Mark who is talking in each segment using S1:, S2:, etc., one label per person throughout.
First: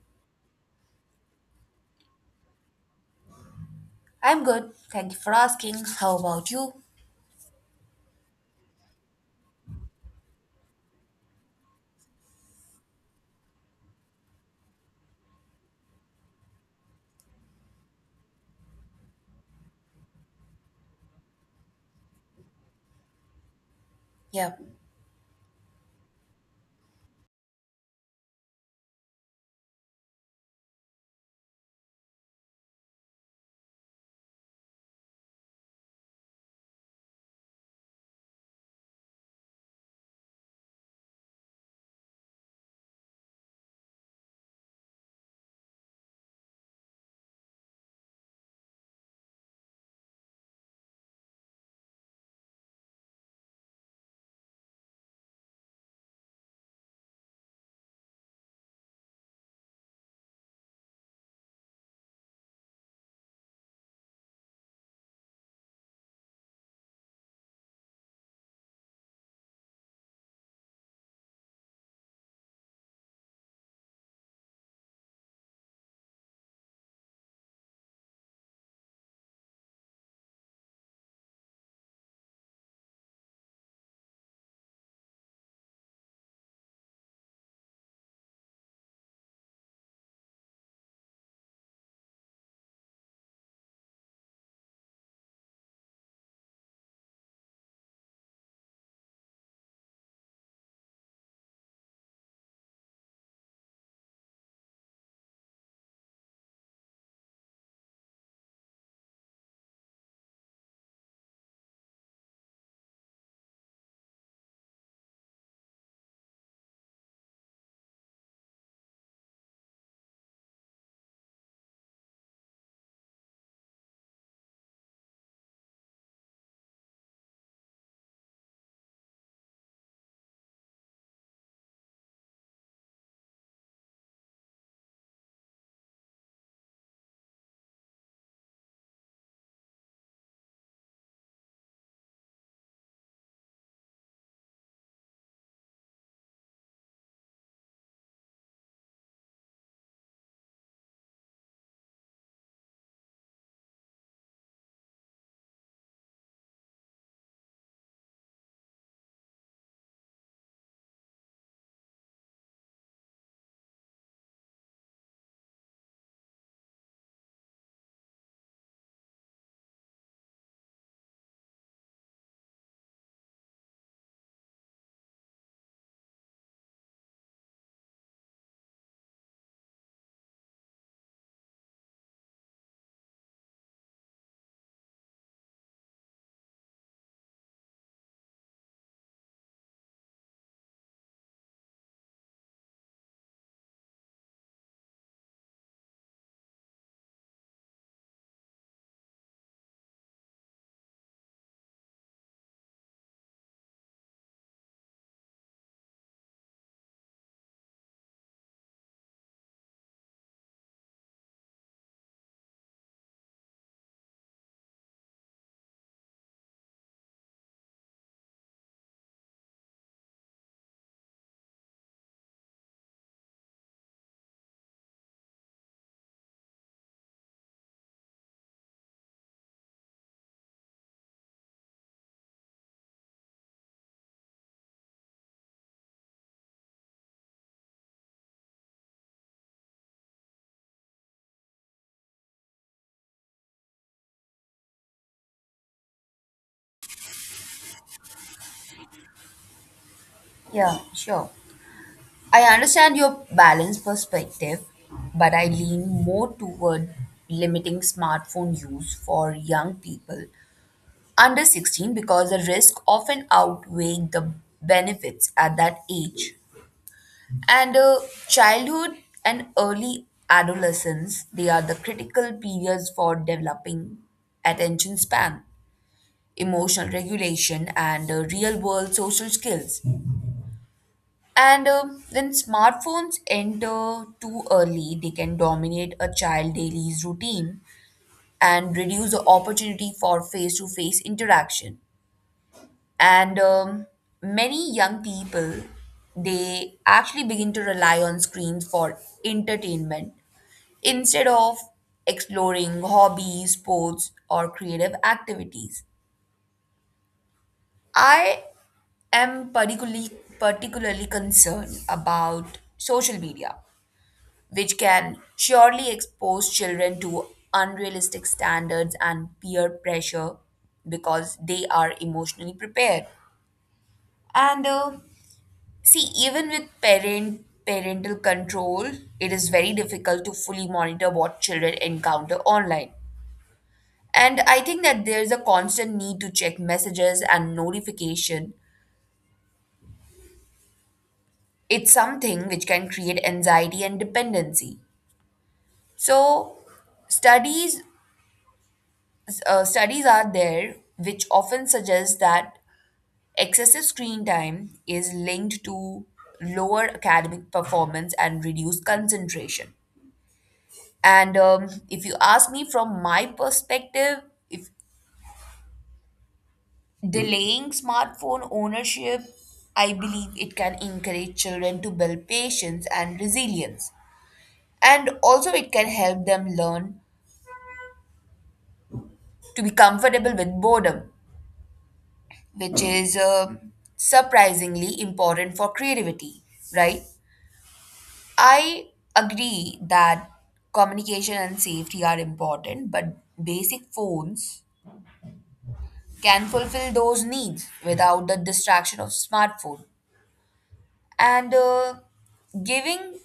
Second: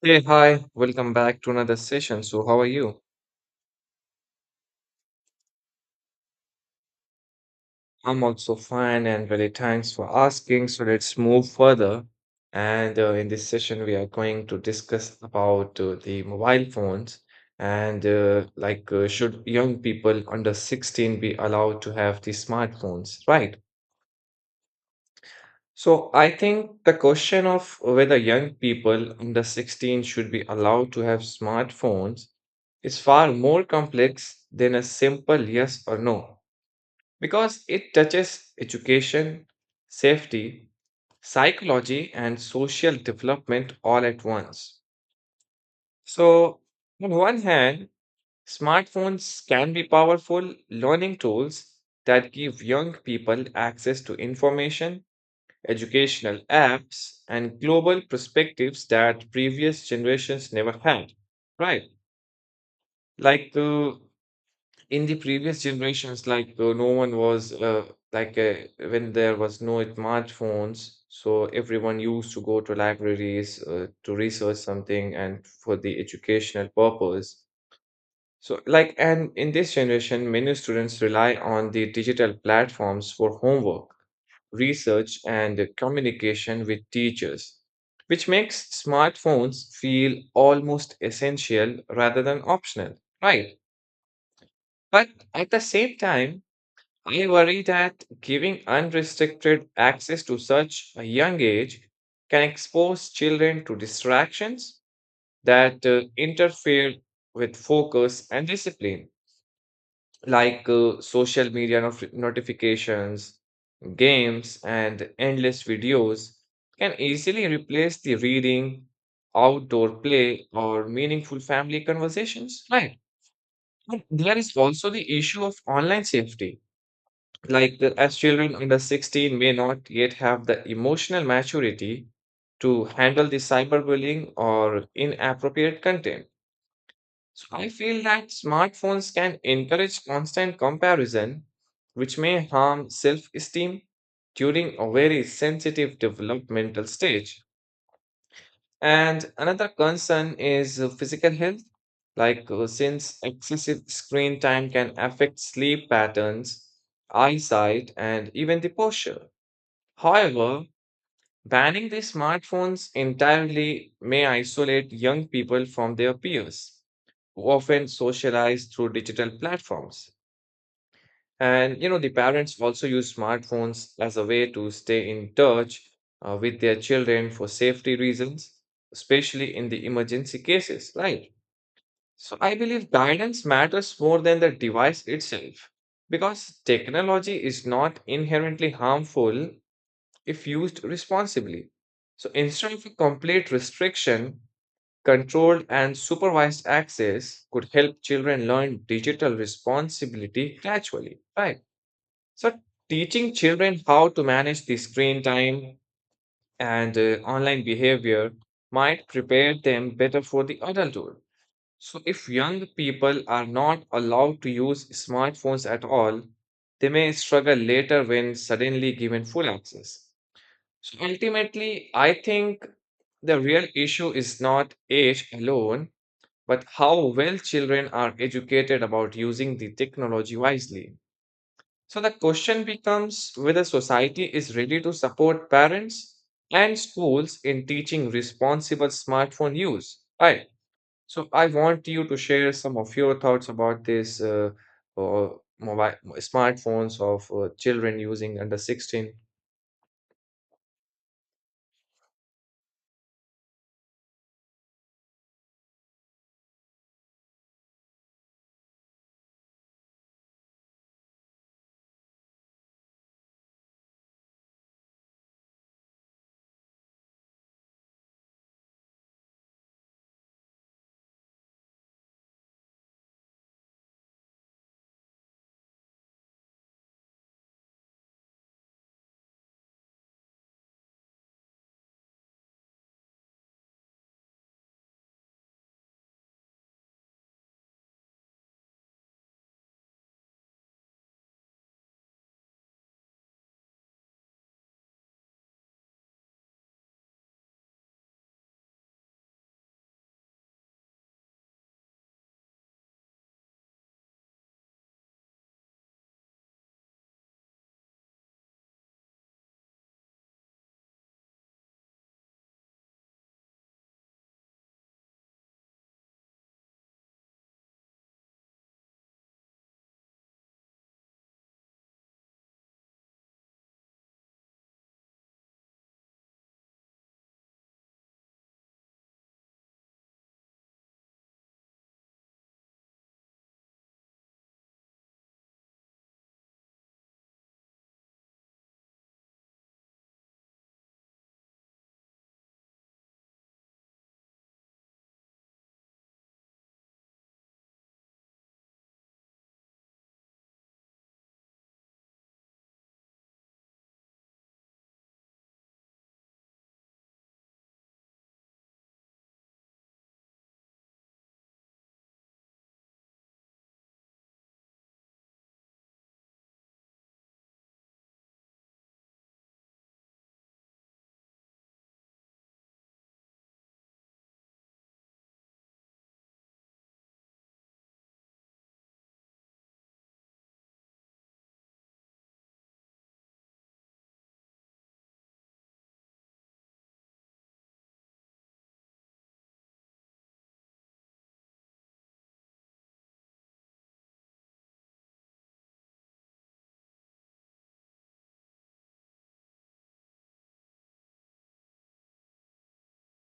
S1: Hey, hi, welcome back to another session. So, how are you?
S2: I'm good. Thank you for asking. How about you?
S1: I'm also fine and really thanks for asking. So, let's move further. And in this session, we are going to discuss about the mobile phones and should young people under 16 be allowed to have the smartphones, right?
S2: Yeah,
S1: So, I think the question of whether young people under 16 should be allowed to have smartphones is far more complex than a simple yes or no because it touches education, safety, psychology, and social development all at once. So, on one hand, smartphones can be powerful learning tools that give young people access to information, educational apps, and global perspectives that previous generations never had, right? Like, uh, in the previous generations no one was like uh, when there was no smartphones, so everyone used to go to libraries to research something and for the educational purpose. So like, and in this generation many students rely on the digital platforms for homework, research and communication with teachers, which makes smartphones feel almost essential rather than optional, right? But at the same time, I worry that giving unrestricted access to such a young age can expose children to distractions that interfere with focus and discipline, like social media notifications, games, and endless videos can easily replace the reading, outdoor play, or meaningful family conversations. Right. And there is also the issue of online safety like as children under 16 may not yet have the emotional maturity to handle the cyberbullying or inappropriate content. So I feel that smartphones can encourage constant comparison, which may harm self-esteem during a very sensitive developmental stage. And another concern is physical health, like since excessive screen time can affect sleep patterns, eyesight, and even the posture. However, banning the smartphones entirely may isolate young people from their peers who often socialize through digital platforms. And you know, the parents also use smartphones as a way to stay in touch with their children for safety reasons, especially in the emergency cases, right? So I believe guidance matters more than the device itself because technology is not inherently harmful if used responsibly. So instead of a complete restriction, controlled and supervised access could help children learn digital responsibility gradually, right? So teaching children how to manage the screen time and online behavior might prepare them better for the adulthood. So if young people are not allowed to use smartphones at all, they may struggle later when suddenly given full access. So ultimately, I think the real issue is not age alone, but how well children are educated about using the technology wisely. So the question becomes whether society is ready to support parents and schools in teaching responsible smartphone use. Right. So I want you to share some of your thoughts about this uh, mobile smartphones of children using under 16.
S2: yeah, Sure. I understand your balanced perspective, but I lean more toward limiting smartphone use for young people under 16 because the risk often outweigh the benefits at that age. And childhood and early adolescence, they are the critical periods for developing attention span, emotional regulation, and real world social skills. And when smartphones enter too early, they can dominate a child daily's routine and reduce the opportunity for face to face interaction. And many young people, they actually begin to rely on screens for entertainment instead of exploring hobbies, sports, or creative activities. I am particularly concerned about social media, which can surely expose children to unrealistic standards and peer pressure because they are emotionally prepared. And See, even with parental control, it is very difficult to fully monitor what children encounter online. And I think that there is a constant need to check messages and notification, it's something which can create anxiety and dependency. So studies studies are there which often suggest that excessive screen time is linked to lower academic performance and reduced concentration. And If you ask me from my perspective, if delaying smartphone ownership, I believe it can encourage children to build patience and resilience. And also, it can help them learn to be comfortable with boredom, which is surprisingly important for creativity, right? I agree that communication and safety are important, but basic phones can fulfill those needs without the distraction of smartphone. And Giving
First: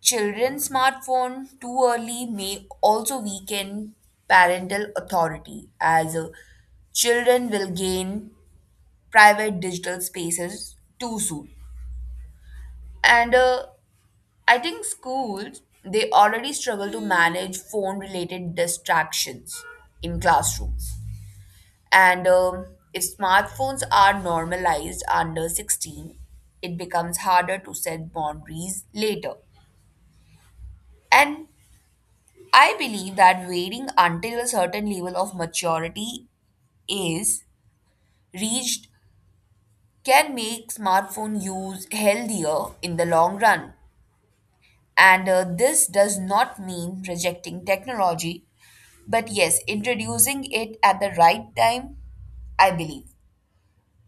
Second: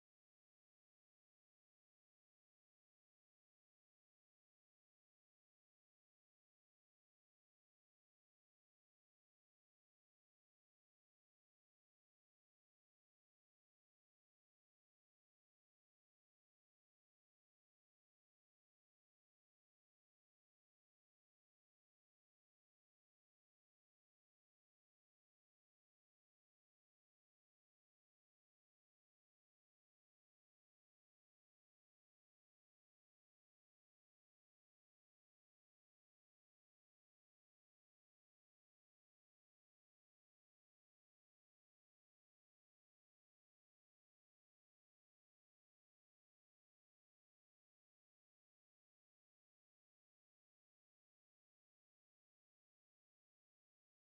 S2: children smartphone too early may also weaken parental authority as children will gain private digital spaces too soon. And I think schools, they already struggle to manage phone related distractions in classrooms. And If smartphones are normalized under 16, it becomes harder to set boundaries later. And I believe that waiting until a certain level of maturity is reached can make smartphone use healthier in the long run. And This does not mean rejecting technology, but yes, introducing it at the right time, I believe.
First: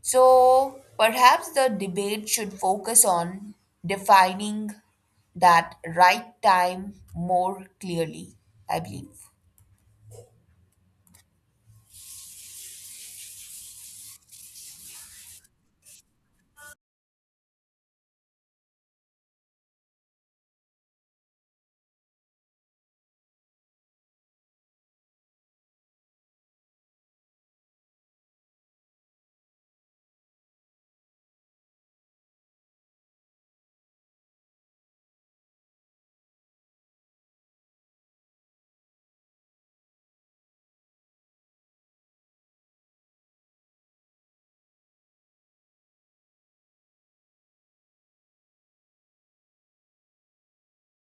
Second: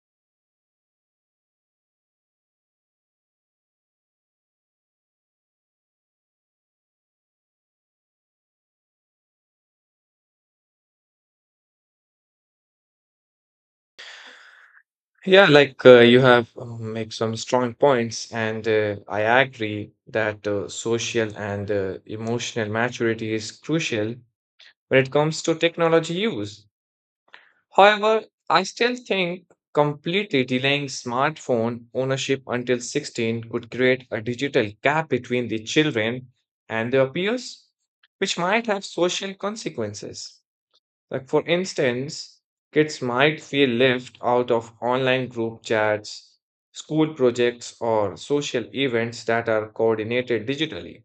S2: So perhaps the debate should focus on defining that right time more clearly, I believe.
S1: Yeah, like you have make some strong points, and I agree that social and emotional maturity is crucial when it comes to technology use. However, I still think completely delaying smartphone ownership until 16 could create a digital gap between the children and their peers, which might have social consequences. Like, for instance, kids might feel left out of online group chats, school projects, or social events that are coordinated digitally.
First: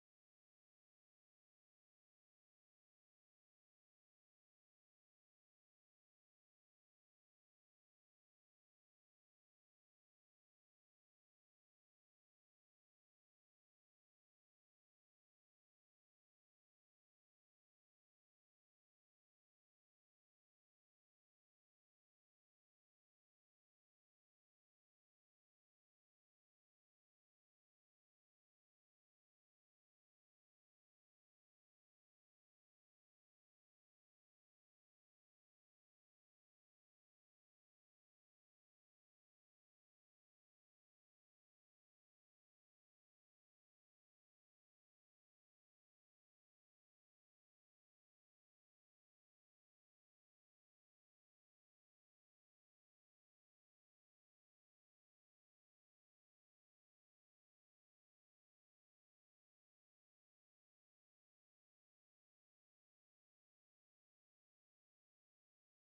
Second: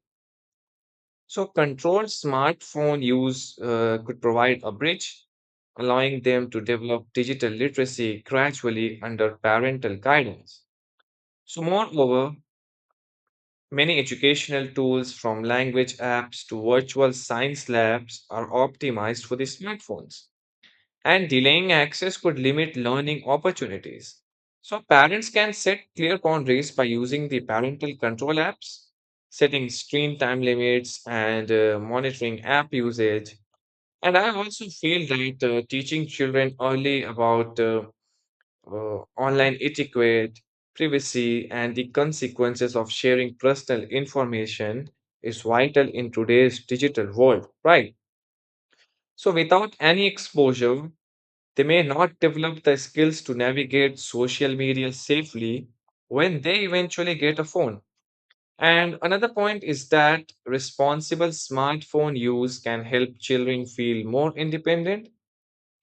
S1: So, controlled smartphone use could provide a bridge, allowing them to develop digital literacy gradually under parental guidance. So, moreover, many educational tools from language apps to virtual science labs are optimized for the smartphones, and delaying access could limit learning opportunities. So, parents can set clear boundaries by using the parental control apps, setting screen time limits, and monitoring app usage. And I also feel that teaching children early about online etiquette, privacy, and the consequences of sharing personal information is vital in today's digital world, right? So, without any exposure, they may not develop the skills to navigate social media safely when they eventually get a phone. And another point is that responsible smartphone use can help children feel more independent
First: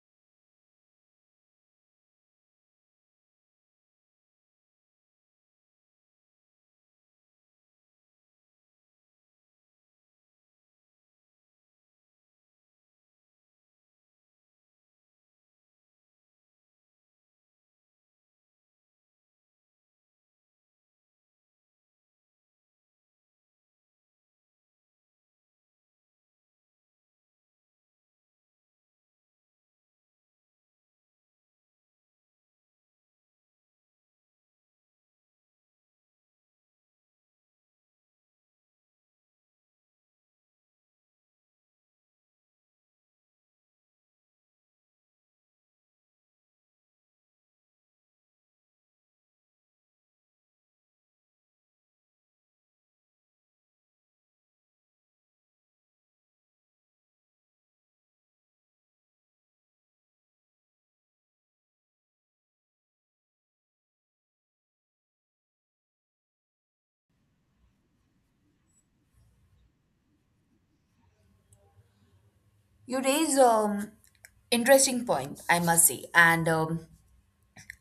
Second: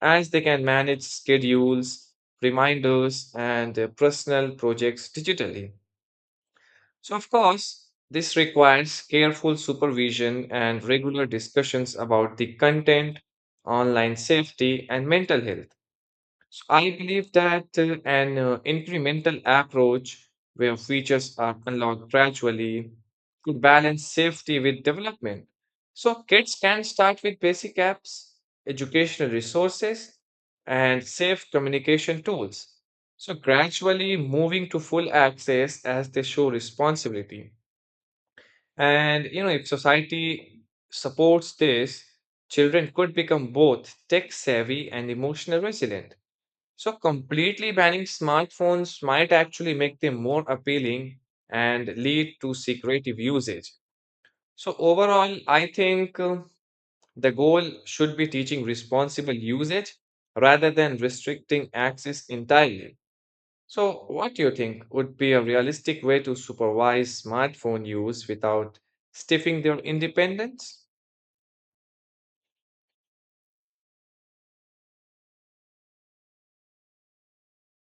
S1: as they can manage schedules, reminders, and their personal projects digitally. So, of course, this requires careful supervision and regular discussions about the content, online safety, and mental health. I believe that an incremental approach where features are unlocked gradually could balance safety with development. So kids can start with basic apps, educational resources, and safe communication tools. So gradually moving to full access as they show responsibility. And you know, if society supports this, children could become both tech savvy and emotional resilient. So, completely banning smartphones might actually make them more appealing and lead to secretive usage. So, overall, I think the goal should be teaching responsible usage rather than restricting access entirely. So, what do you think would be a realistic way to supervise smartphone use without stifling their independence?
S2: You raise interesting point, I must say, and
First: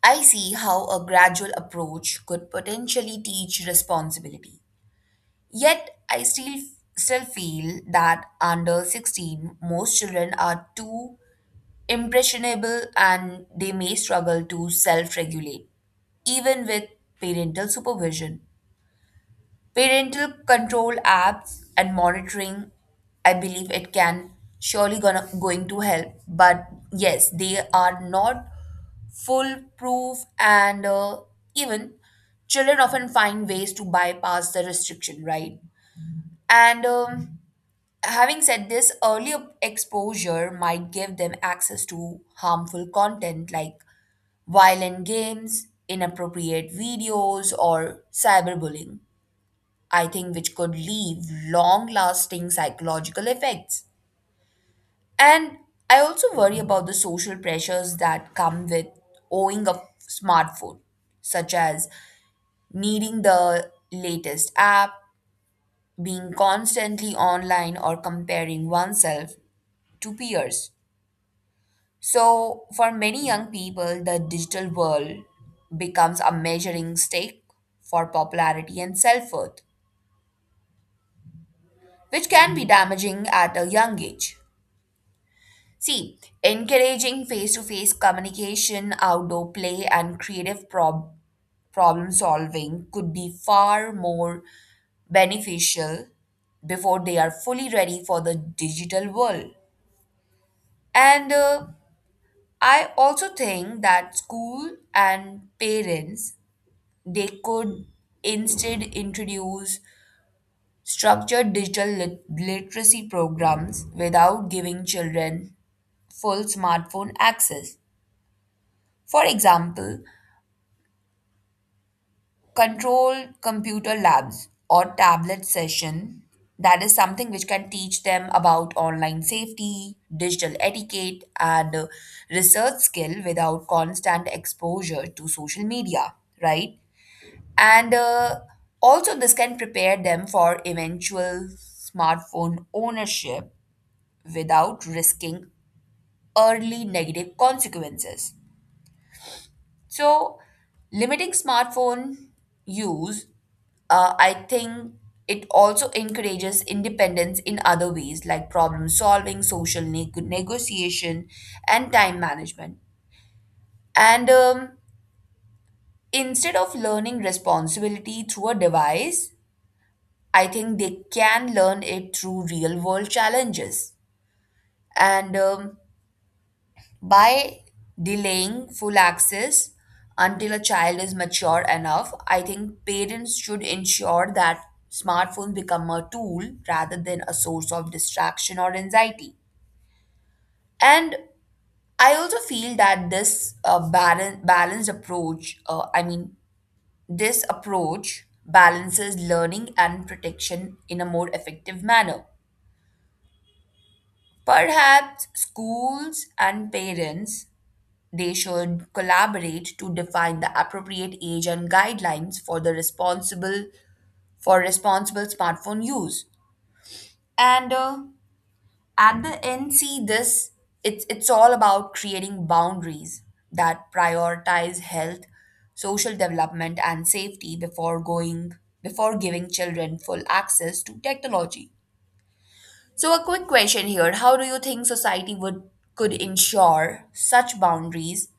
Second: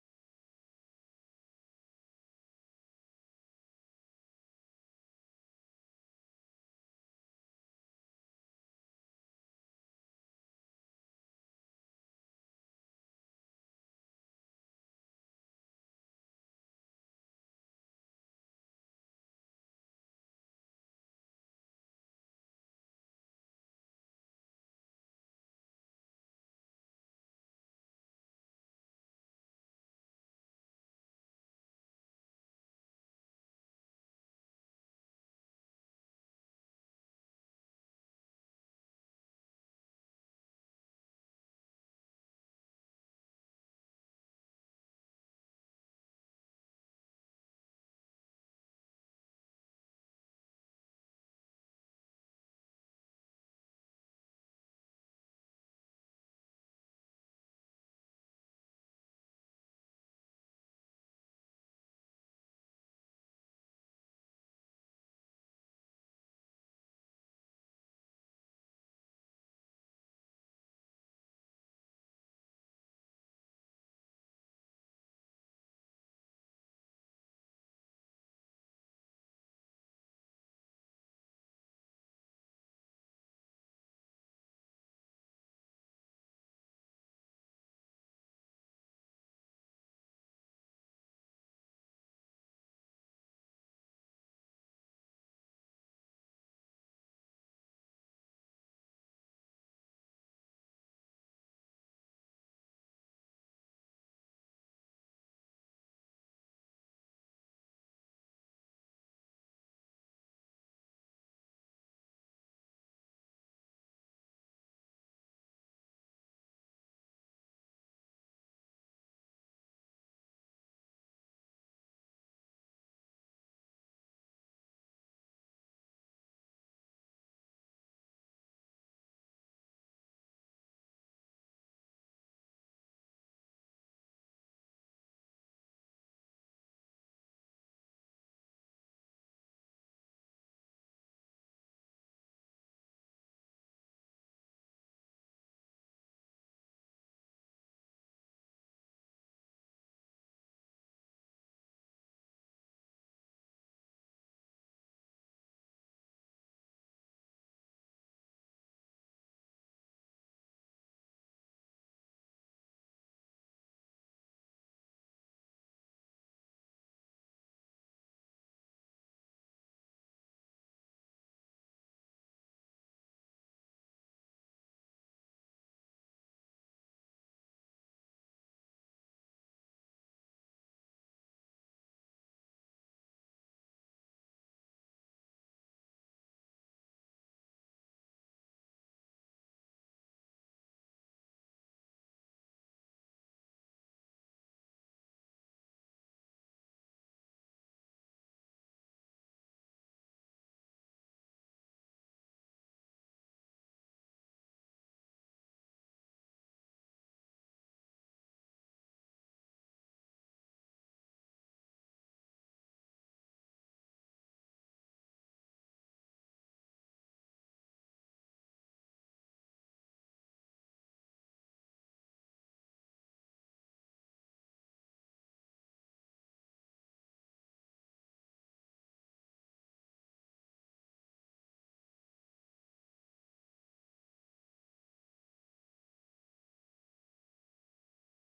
S2: I see how a gradual approach could potentially teach responsibility. Yet, I still feel that under 16, most children are too impressionable and they may struggle to self-regulate, even with parental supervision. Parental control apps and monitoring, I believe it can surely gonna going to help. But yes, they are not foolproof and even children often find ways to bypass the restriction, right? And Having said this, early exposure might give them access to harmful content like violent games, inappropriate videos, or cyberbullying, I think, which could leave long lasting psychological effects. And I also worry about the social pressures that come with owning a smartphone, such as needing the latest app, being constantly online, or comparing oneself to peers. So, for many young people, the digital world becomes a measuring stick for popularity and self worth, which can be damaging at a young age. See, encouraging face to face communication, outdoor play, and creative problem solving could be far more beneficial before they are fully ready for the digital world. And I also think that school and parents, they could instead introduce structured digital literacy programs without giving children full smartphone access. For example, controlled computer labs or tablet session, that is something which can teach them about online safety, digital etiquette and research skill without constant exposure to social media, right? And Also, this can prepare them for eventual smartphone ownership without risking early negative consequences. So, limiting smartphone use, I think it also encourages independence in other ways like problem solving, social negotiation, and time management. And Instead of learning responsibility through a device, I think they can learn it through real world challenges. And By delaying full access until a child is mature enough, I think parents should ensure that smartphones become a tool rather than a source of distraction or anxiety. And I also feel that this balanced approach, I mean, this approach balances learning and protection in a more effective manner. Perhaps schools and parents, they should collaborate to define the appropriate age and guidelines for the responsible smartphone use. And At the end, see, this it's all about creating boundaries that prioritize health, social development, and safety before giving children full access to technology. So a quick question here. How do you think society would could ensure such boundaries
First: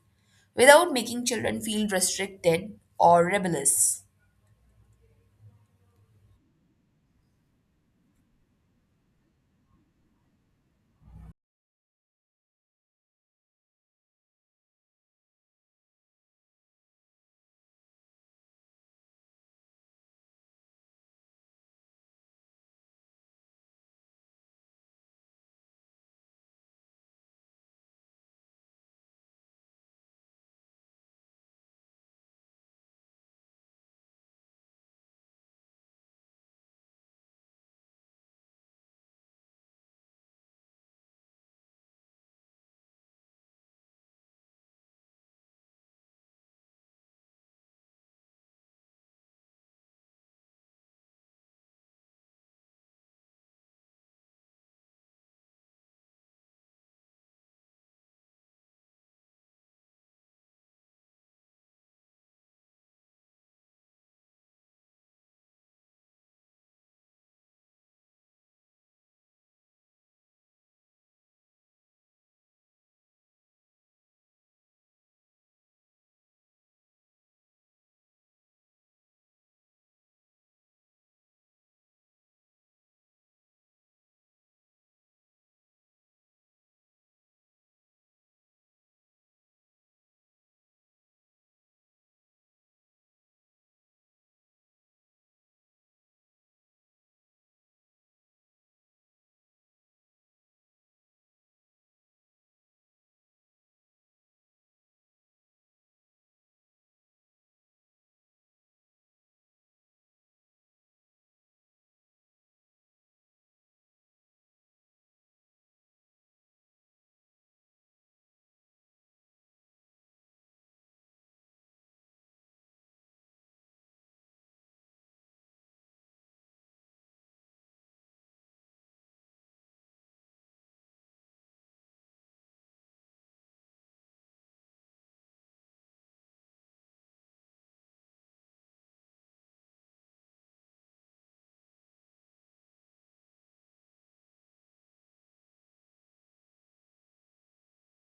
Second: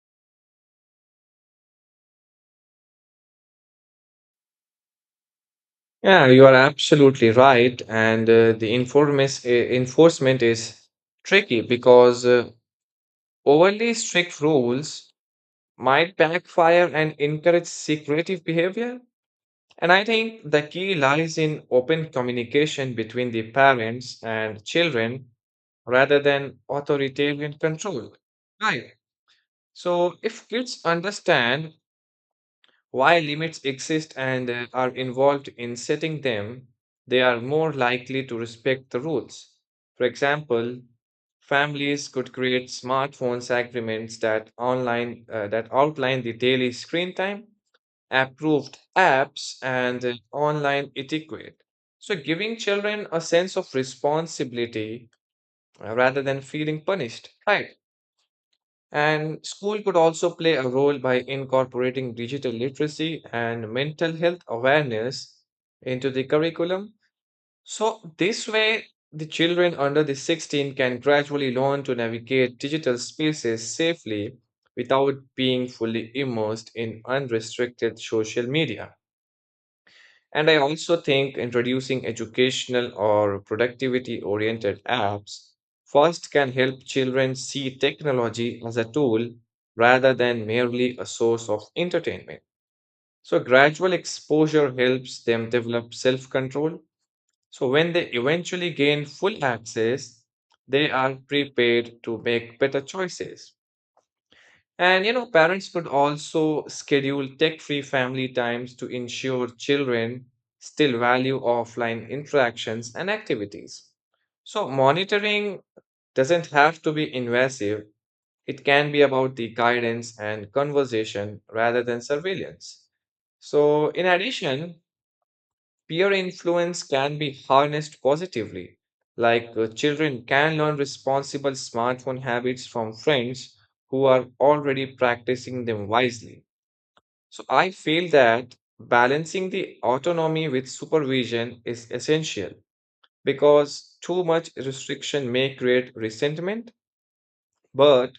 S2: without making children feel restricted or rebellious?
S1: Yeah, you are absolutely right. And the informis- enforcement is tricky because overly strict rules might backfire and encourage secretive behavior. And I think the key lies in open communication between the parents and children rather than authoritarian control. Right. So if kids understand while limits exist and are involved in setting them, they are more likely to respect the rules. For example, families could create smartphones agreements that outline the daily screen time, approved apps, and online etiquette. So, giving children a sense of responsibility rather than feeling punished, right? And school could also play a role by incorporating digital literacy and mental health awareness into the curriculum. So, this way, the children under the 16 can gradually learn to navigate digital spaces safely without being fully immersed in unrestricted social media. And I also think introducing educational or productivity oriented apps first can help children see technology as a tool rather than merely a source of entertainment. So, gradual exposure helps them develop self control. So, when they eventually gain full access, they are prepared to make better choices. And you know, parents could also schedule tech-free family times to ensure children still value offline interactions and activities. So monitoring doesn't have to be invasive. It can be about the guidance and conversation rather than surveillance. So in addition, peer influence can be harnessed positively, like children can learn responsible smartphone habits from friends who are already practicing them wisely. So I feel that balancing the autonomy with supervision is essential because too much restriction may create resentment, but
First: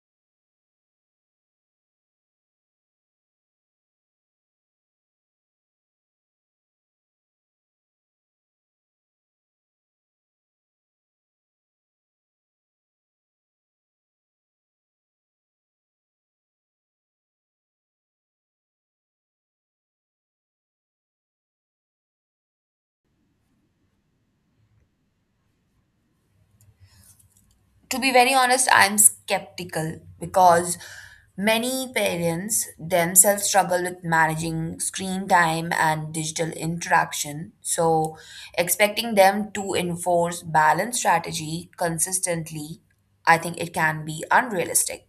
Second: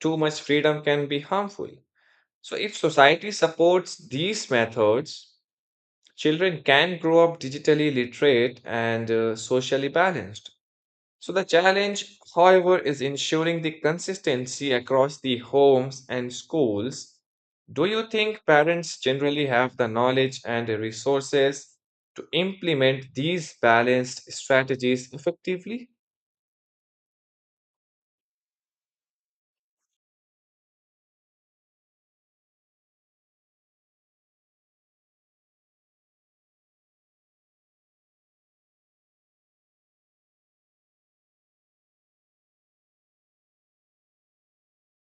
S1: too much freedom can be harmful. So if society supports these methods, children can grow up digitally literate and socially balanced. So, the challenge, however, is ensuring the consistency across the homes and schools. Do you think parents generally have the knowledge and the resources to implement these balanced strategies effectively?
S2: To be very honest, I'm skeptical because many parents themselves struggle with managing screen time and digital interaction. So expecting them to enforce balanced strategy consistently, I think it can be unrealistic.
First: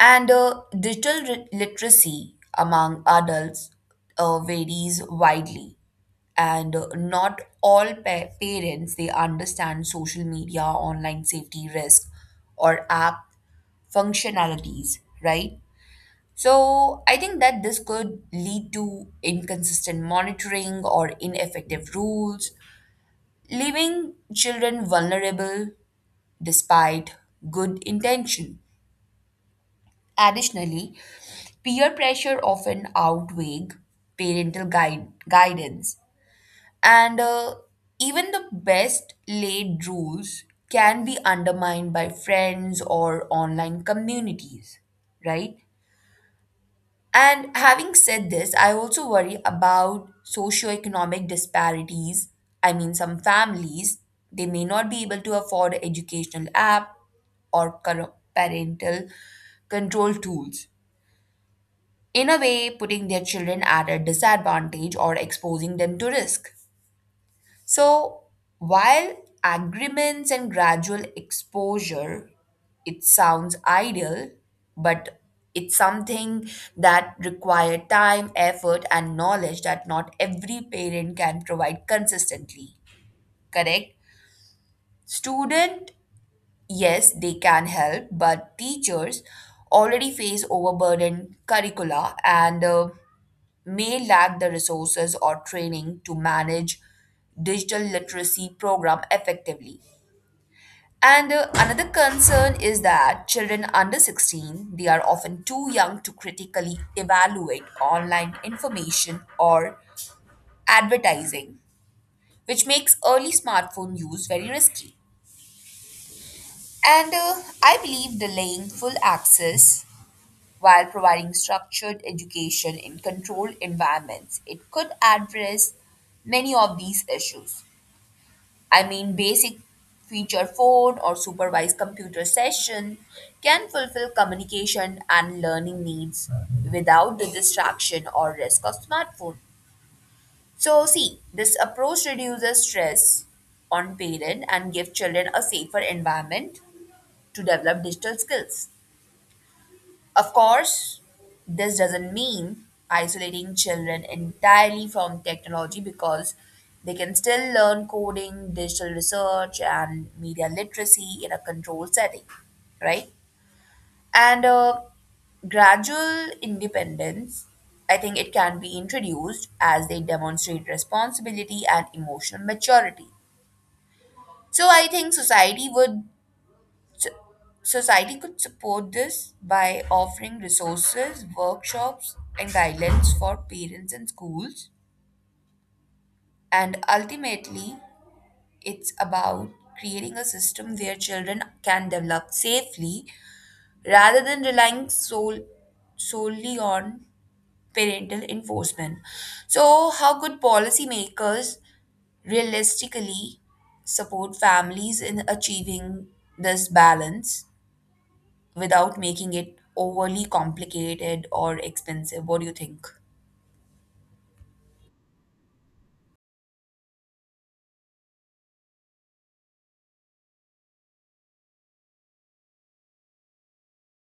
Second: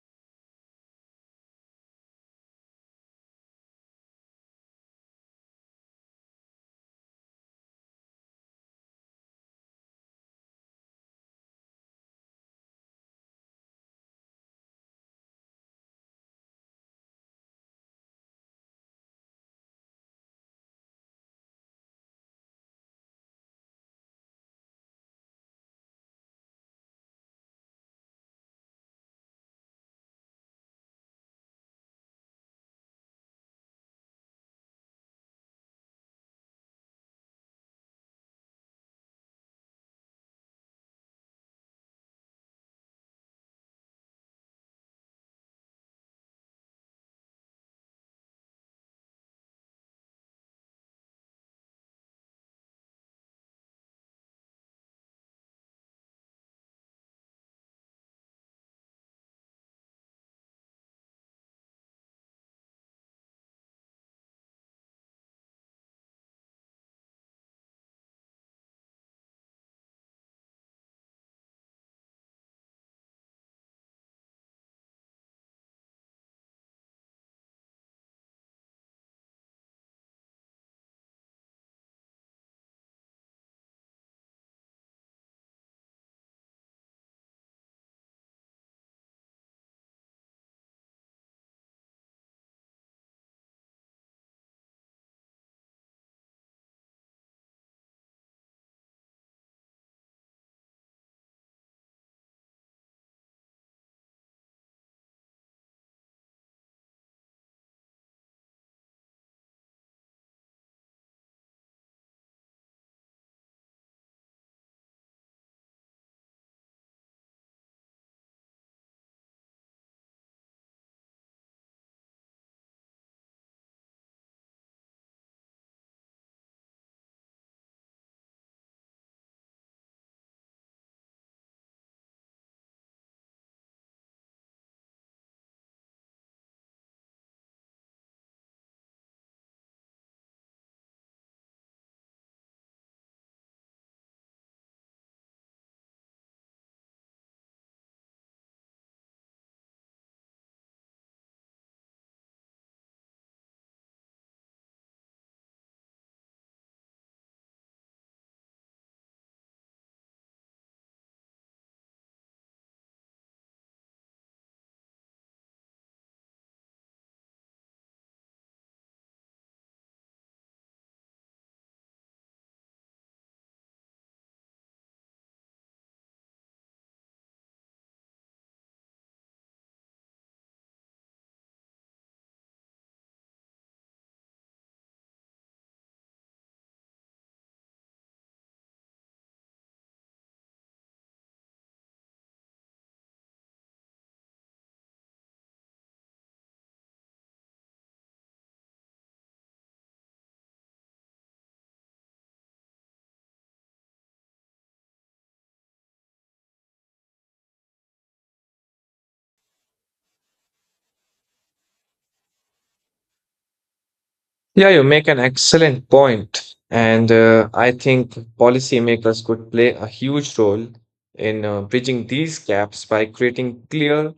S2: And digital literacy among adults varies widely, and not all parents, they understand social media, online safety risk, or app functionalities, right? So I think that this could lead to inconsistent monitoring or ineffective rules, leaving children vulnerable despite good intention. Additionally, peer pressure often outweigh guidance, and even the best laid rules can be undermined by friends or online communities, right? And having said this I also worry about socioeconomic disparities. I mean, some families, they may not be able to afford educational app or parental control tools, in a way putting their children at a disadvantage or exposing them to risk. So, while agreements and gradual exposure, it sounds ideal, but it's something that require time, effort, and knowledge that not every parent can provide consistently. Correct? Student, yes, they can help, but teachers already face overburdened curricula and may lack the resources or training to manage digital literacy program effectively. And another concern is that children under 16, they are often too young to critically evaluate online information or advertising, which makes early smartphone use very risky. And I believe delaying full access while providing structured education in controlled environments, it could address many of these issues. I mean, basic feature phone or supervised computer session can fulfill communication and learning needs without the distraction or risk of smartphone. So, see, this approach reduces stress on parent and give children a safer environment to develop digital skills. Of course, this doesn't mean isolating children entirely from technology because they can still learn coding, digital research, and media literacy in a controlled setting, right? And gradual independence, I think it can be introduced as they demonstrate responsibility and emotional maturity. So I think society would so, society could support this by offering resources, workshops, and guidance for parents and schools. And ultimately, it's about creating a system where children can develop safely rather than relying solely on parental enforcement. So, how could policymakers realistically support families in achieving this balance, without making it overly complicated or expensive? What do you think?
S1: Yeah, you make an excellent point. And I think policymakers could play a huge role in bridging these gaps by creating clear,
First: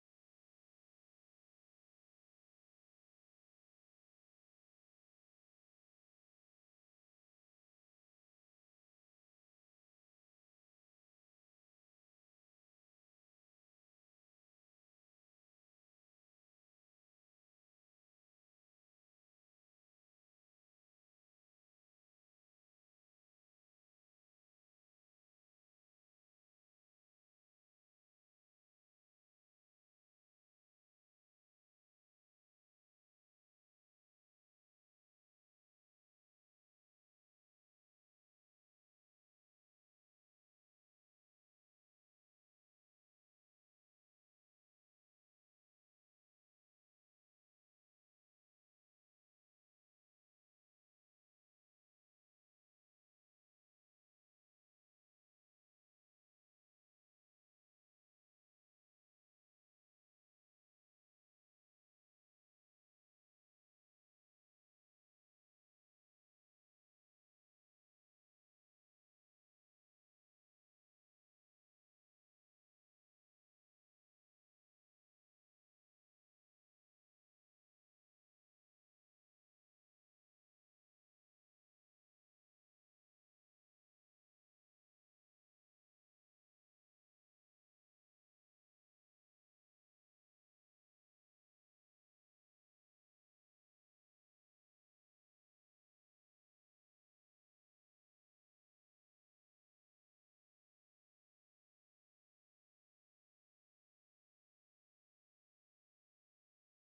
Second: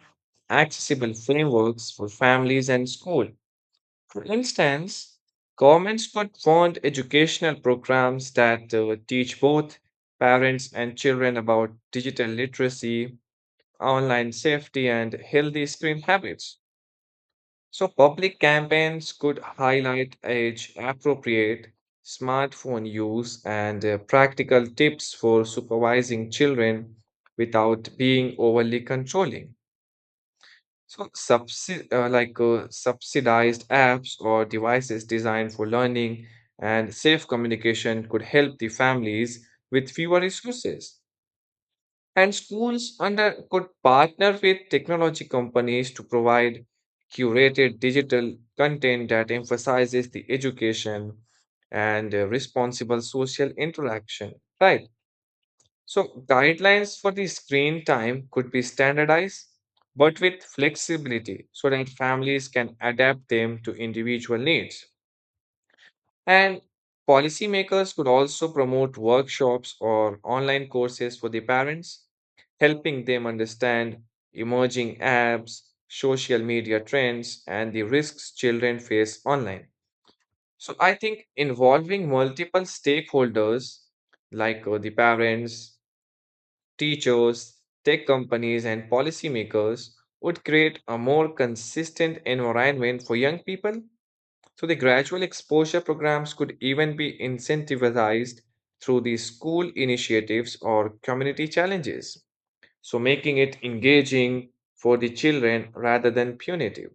S1: accessible frameworks for families and school. For instance, governments could fund educational programs that teach both parents and children about digital literacy, online safety, and healthy screen habits. So public campaigns could highlight age appropriate smartphone use and practical tips for supervising children without being overly controlling. So subsidized apps or devices designed for learning and safe communication could help the families with fewer resources. And schools under could partner with technology companies to provide curated digital content that emphasizes the education and responsible social interaction. Right. So guidelines for the screen time could be standardized, but with flexibility so that families can adapt them to individual needs. And policymakers could also promote workshops or online courses for the parents, helping them understand emerging apps, social media trends, and the risks children face online. So I think involving multiple stakeholders like the parents, teachers, tech companies, and policymakers would create a more consistent environment for young people. So the gradual exposure programs could even be incentivized through the school initiatives or community challenges. So making it engaging for the children rather than punitive.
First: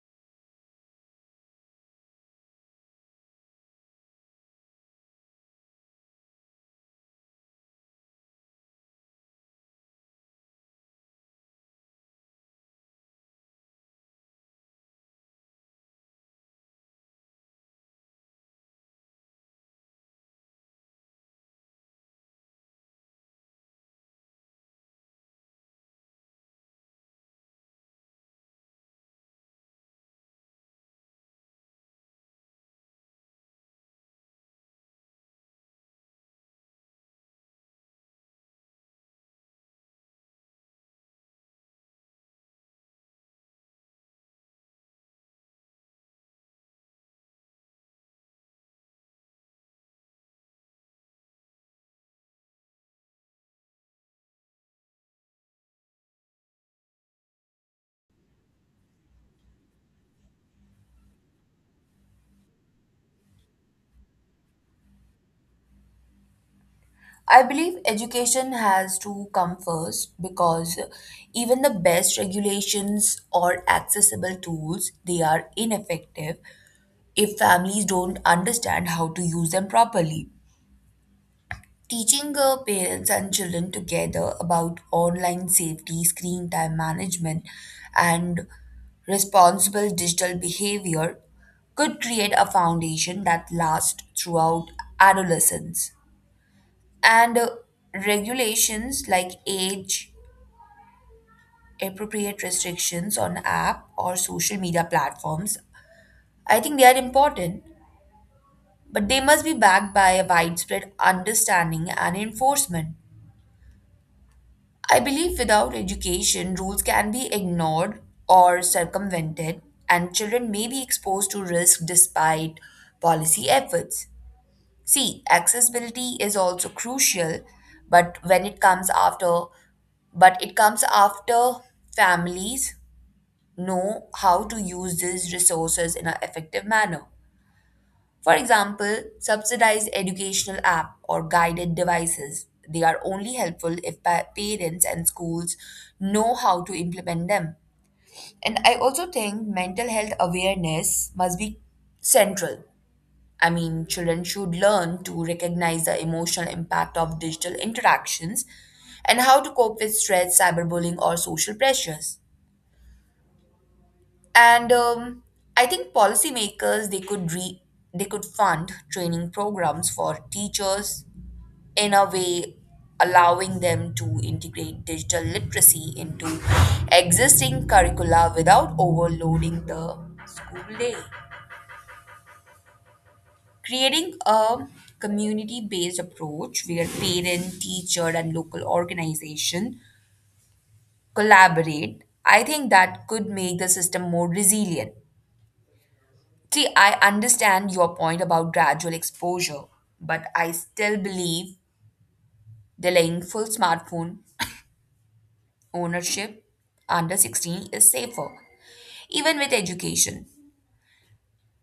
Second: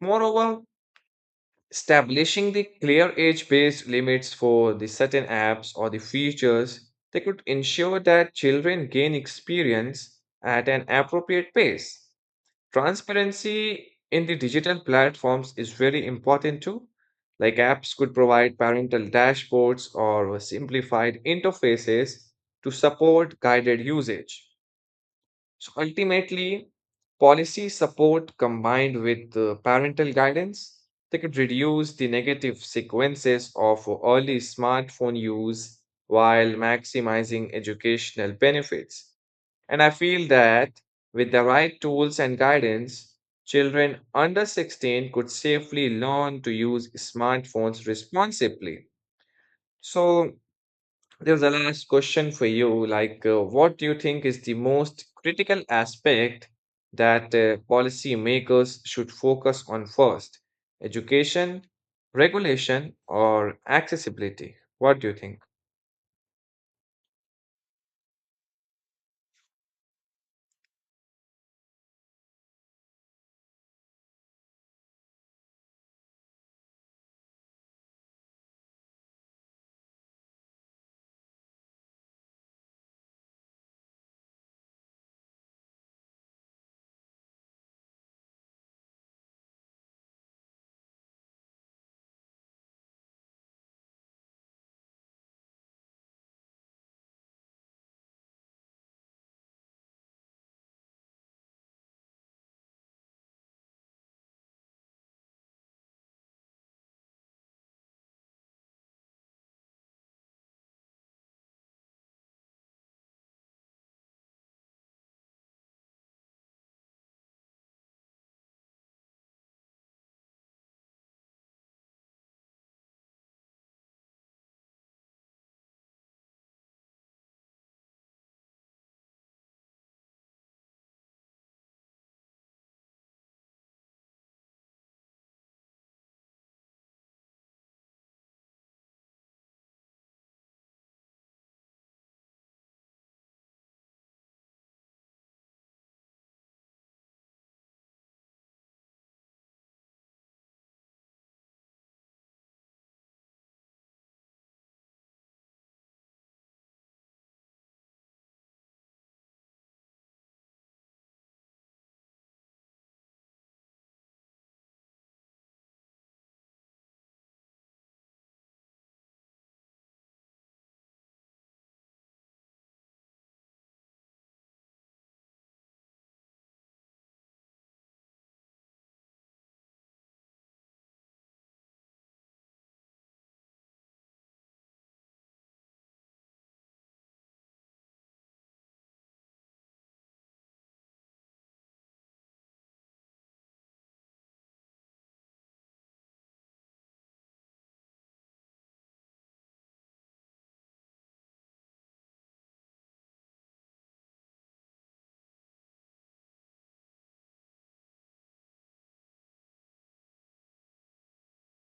S1: Moreover, establishing the clear age-based limits for the certain apps or the features, they could ensure that children gain experience at an appropriate pace. Transparency in the digital platforms is very important too. Like apps could provide parental dashboards or simplified interfaces to support guided usage. So ultimately, policy support combined with parental guidance, they could reduce the negative sequences of early smartphone use while maximizing educational benefits. And I feel that with the right tools and guidance, children under 16 could safely learn to use smartphones responsibly. So, there's a last question for you like, what do you think is the most critical aspect that policymakers should focus on first? Education, regulation, or accessibility? What do you think?
S2: I believe education has to come first because even the best regulations or accessible tools, they are ineffective if families don't understand how to use them properly. Teaching parents and children together about online safety, screen time management, and responsible digital behavior could create a foundation that lasts throughout adolescence. And regulations like age appropriate restrictions on app or social media platforms, I think they are important, but they must be backed by a widespread understanding and enforcement. I believe without education, rules can be ignored or circumvented, and children may be exposed to risk despite policy efforts. See, accessibility is also crucial, but when it comes after, but it comes after families know how to use these resources in an effective manner. For example, subsidized educational app or guided devices. They are only helpful if parents and schools know how to implement them. And I also think mental health awareness must be central. I mean, children should learn to recognize the emotional impact of digital interactions and how to cope with stress, cyberbullying, or social pressures. And I think policymakers, they could fund training programs for teachers, in a way allowing them to integrate digital literacy into existing curricula without overloading the school day. Creating a community based approach where parent teacher and local organization collaborate, I think that could make the system more resilient. See, I understand your point about gradual exposure, but I still believe delaying full smartphone ownership under 16 is safer, even with education.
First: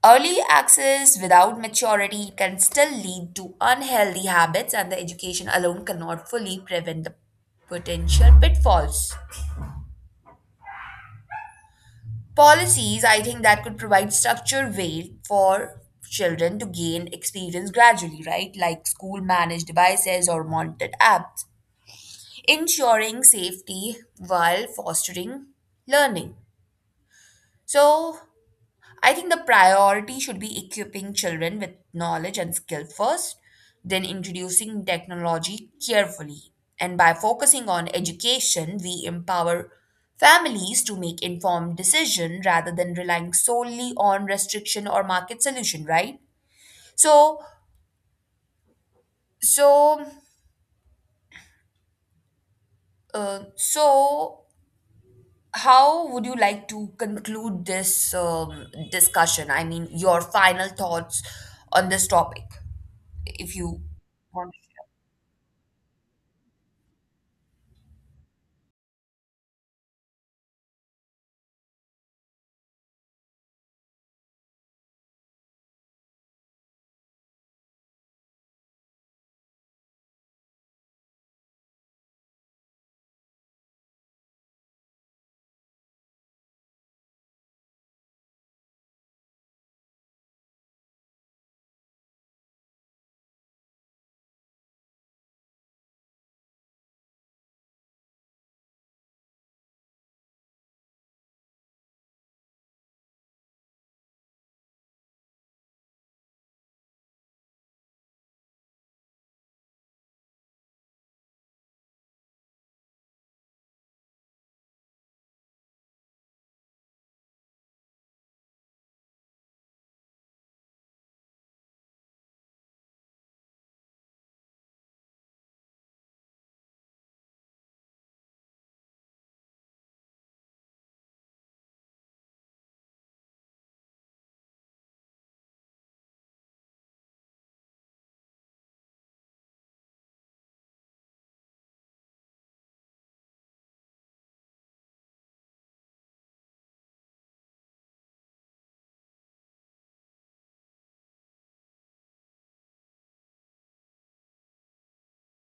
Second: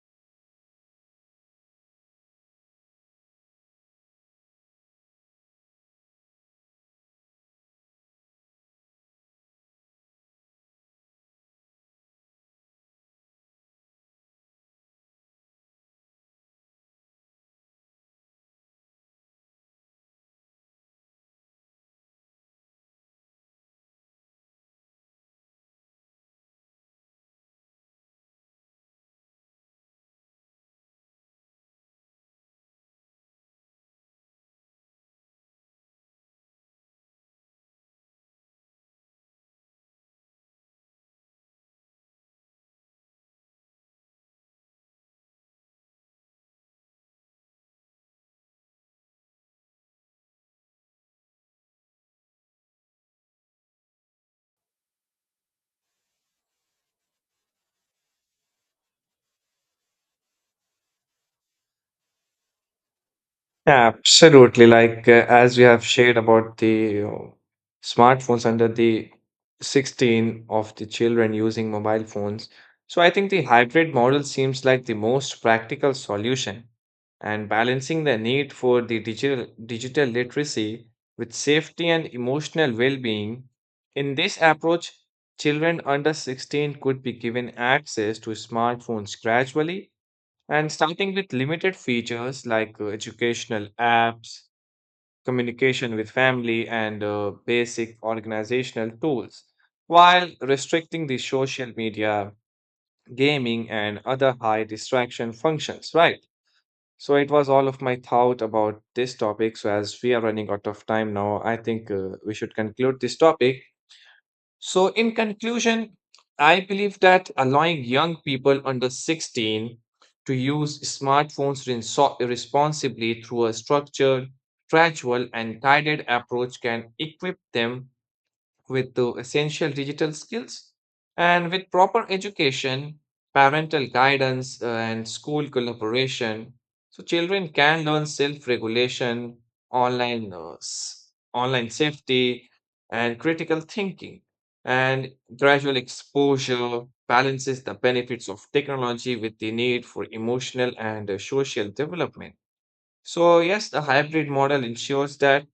S2: Early access without maturity can still lead to unhealthy habits, and the education alone cannot fully prevent the potential pitfalls. Policies, I think, that could provide structured way for children to gain experience gradually, right? Like school managed devices or monitored apps ensuring safety while fostering learning. So I think the priority should be equipping children with knowledge and skill first, then introducing technology carefully. And by focusing on education, we empower families to make informed decision rather than relying solely on restriction or market solution, right? So, so, so, how would you like to conclude this discussion? I mean, your final thoughts on this topic, if you want.
S1: Absolutely. Like, as we have shared about the smartphones under the 16 of the children using mobile phones. So I think the hybrid model seems like the most practical solution and balancing the need for the digital literacy with safety and emotional well-being. In this approach, children under 16 could be given access to smartphones gradually and starting with limited features like educational apps, communication with family, and basic organizational tools, while restricting the social media, gaming, and other high distraction functions, right? So it was all of my thought about this topic. So as we are running out of time now, I think we should conclude this topic. So, in conclusion, I believe that allowing young people under 16 to use smartphones responsibly through a structured, gradual, and guided approach can equip them with the essential digital skills and with proper education, parental guidance, and school collaboration. So children can learn self-regulation, online safety, and critical thinking. And gradual exposure balances the benefits of technology with the need for emotional and social development. So yes, the hybrid model ensures that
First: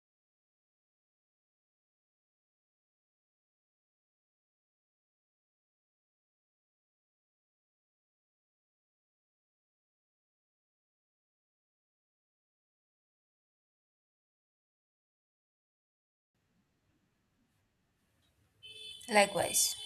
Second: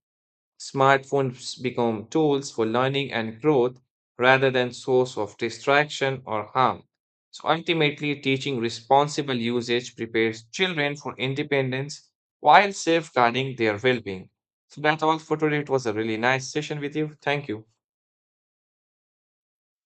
S1: smartphones become tools for learning and growth rather than source of distraction or harm. So ultimately, teaching responsible usage prepares children for independence while safeguarding their well-being. So that's all for today. It was a really nice session with you. Thank you.
S2: Likewise.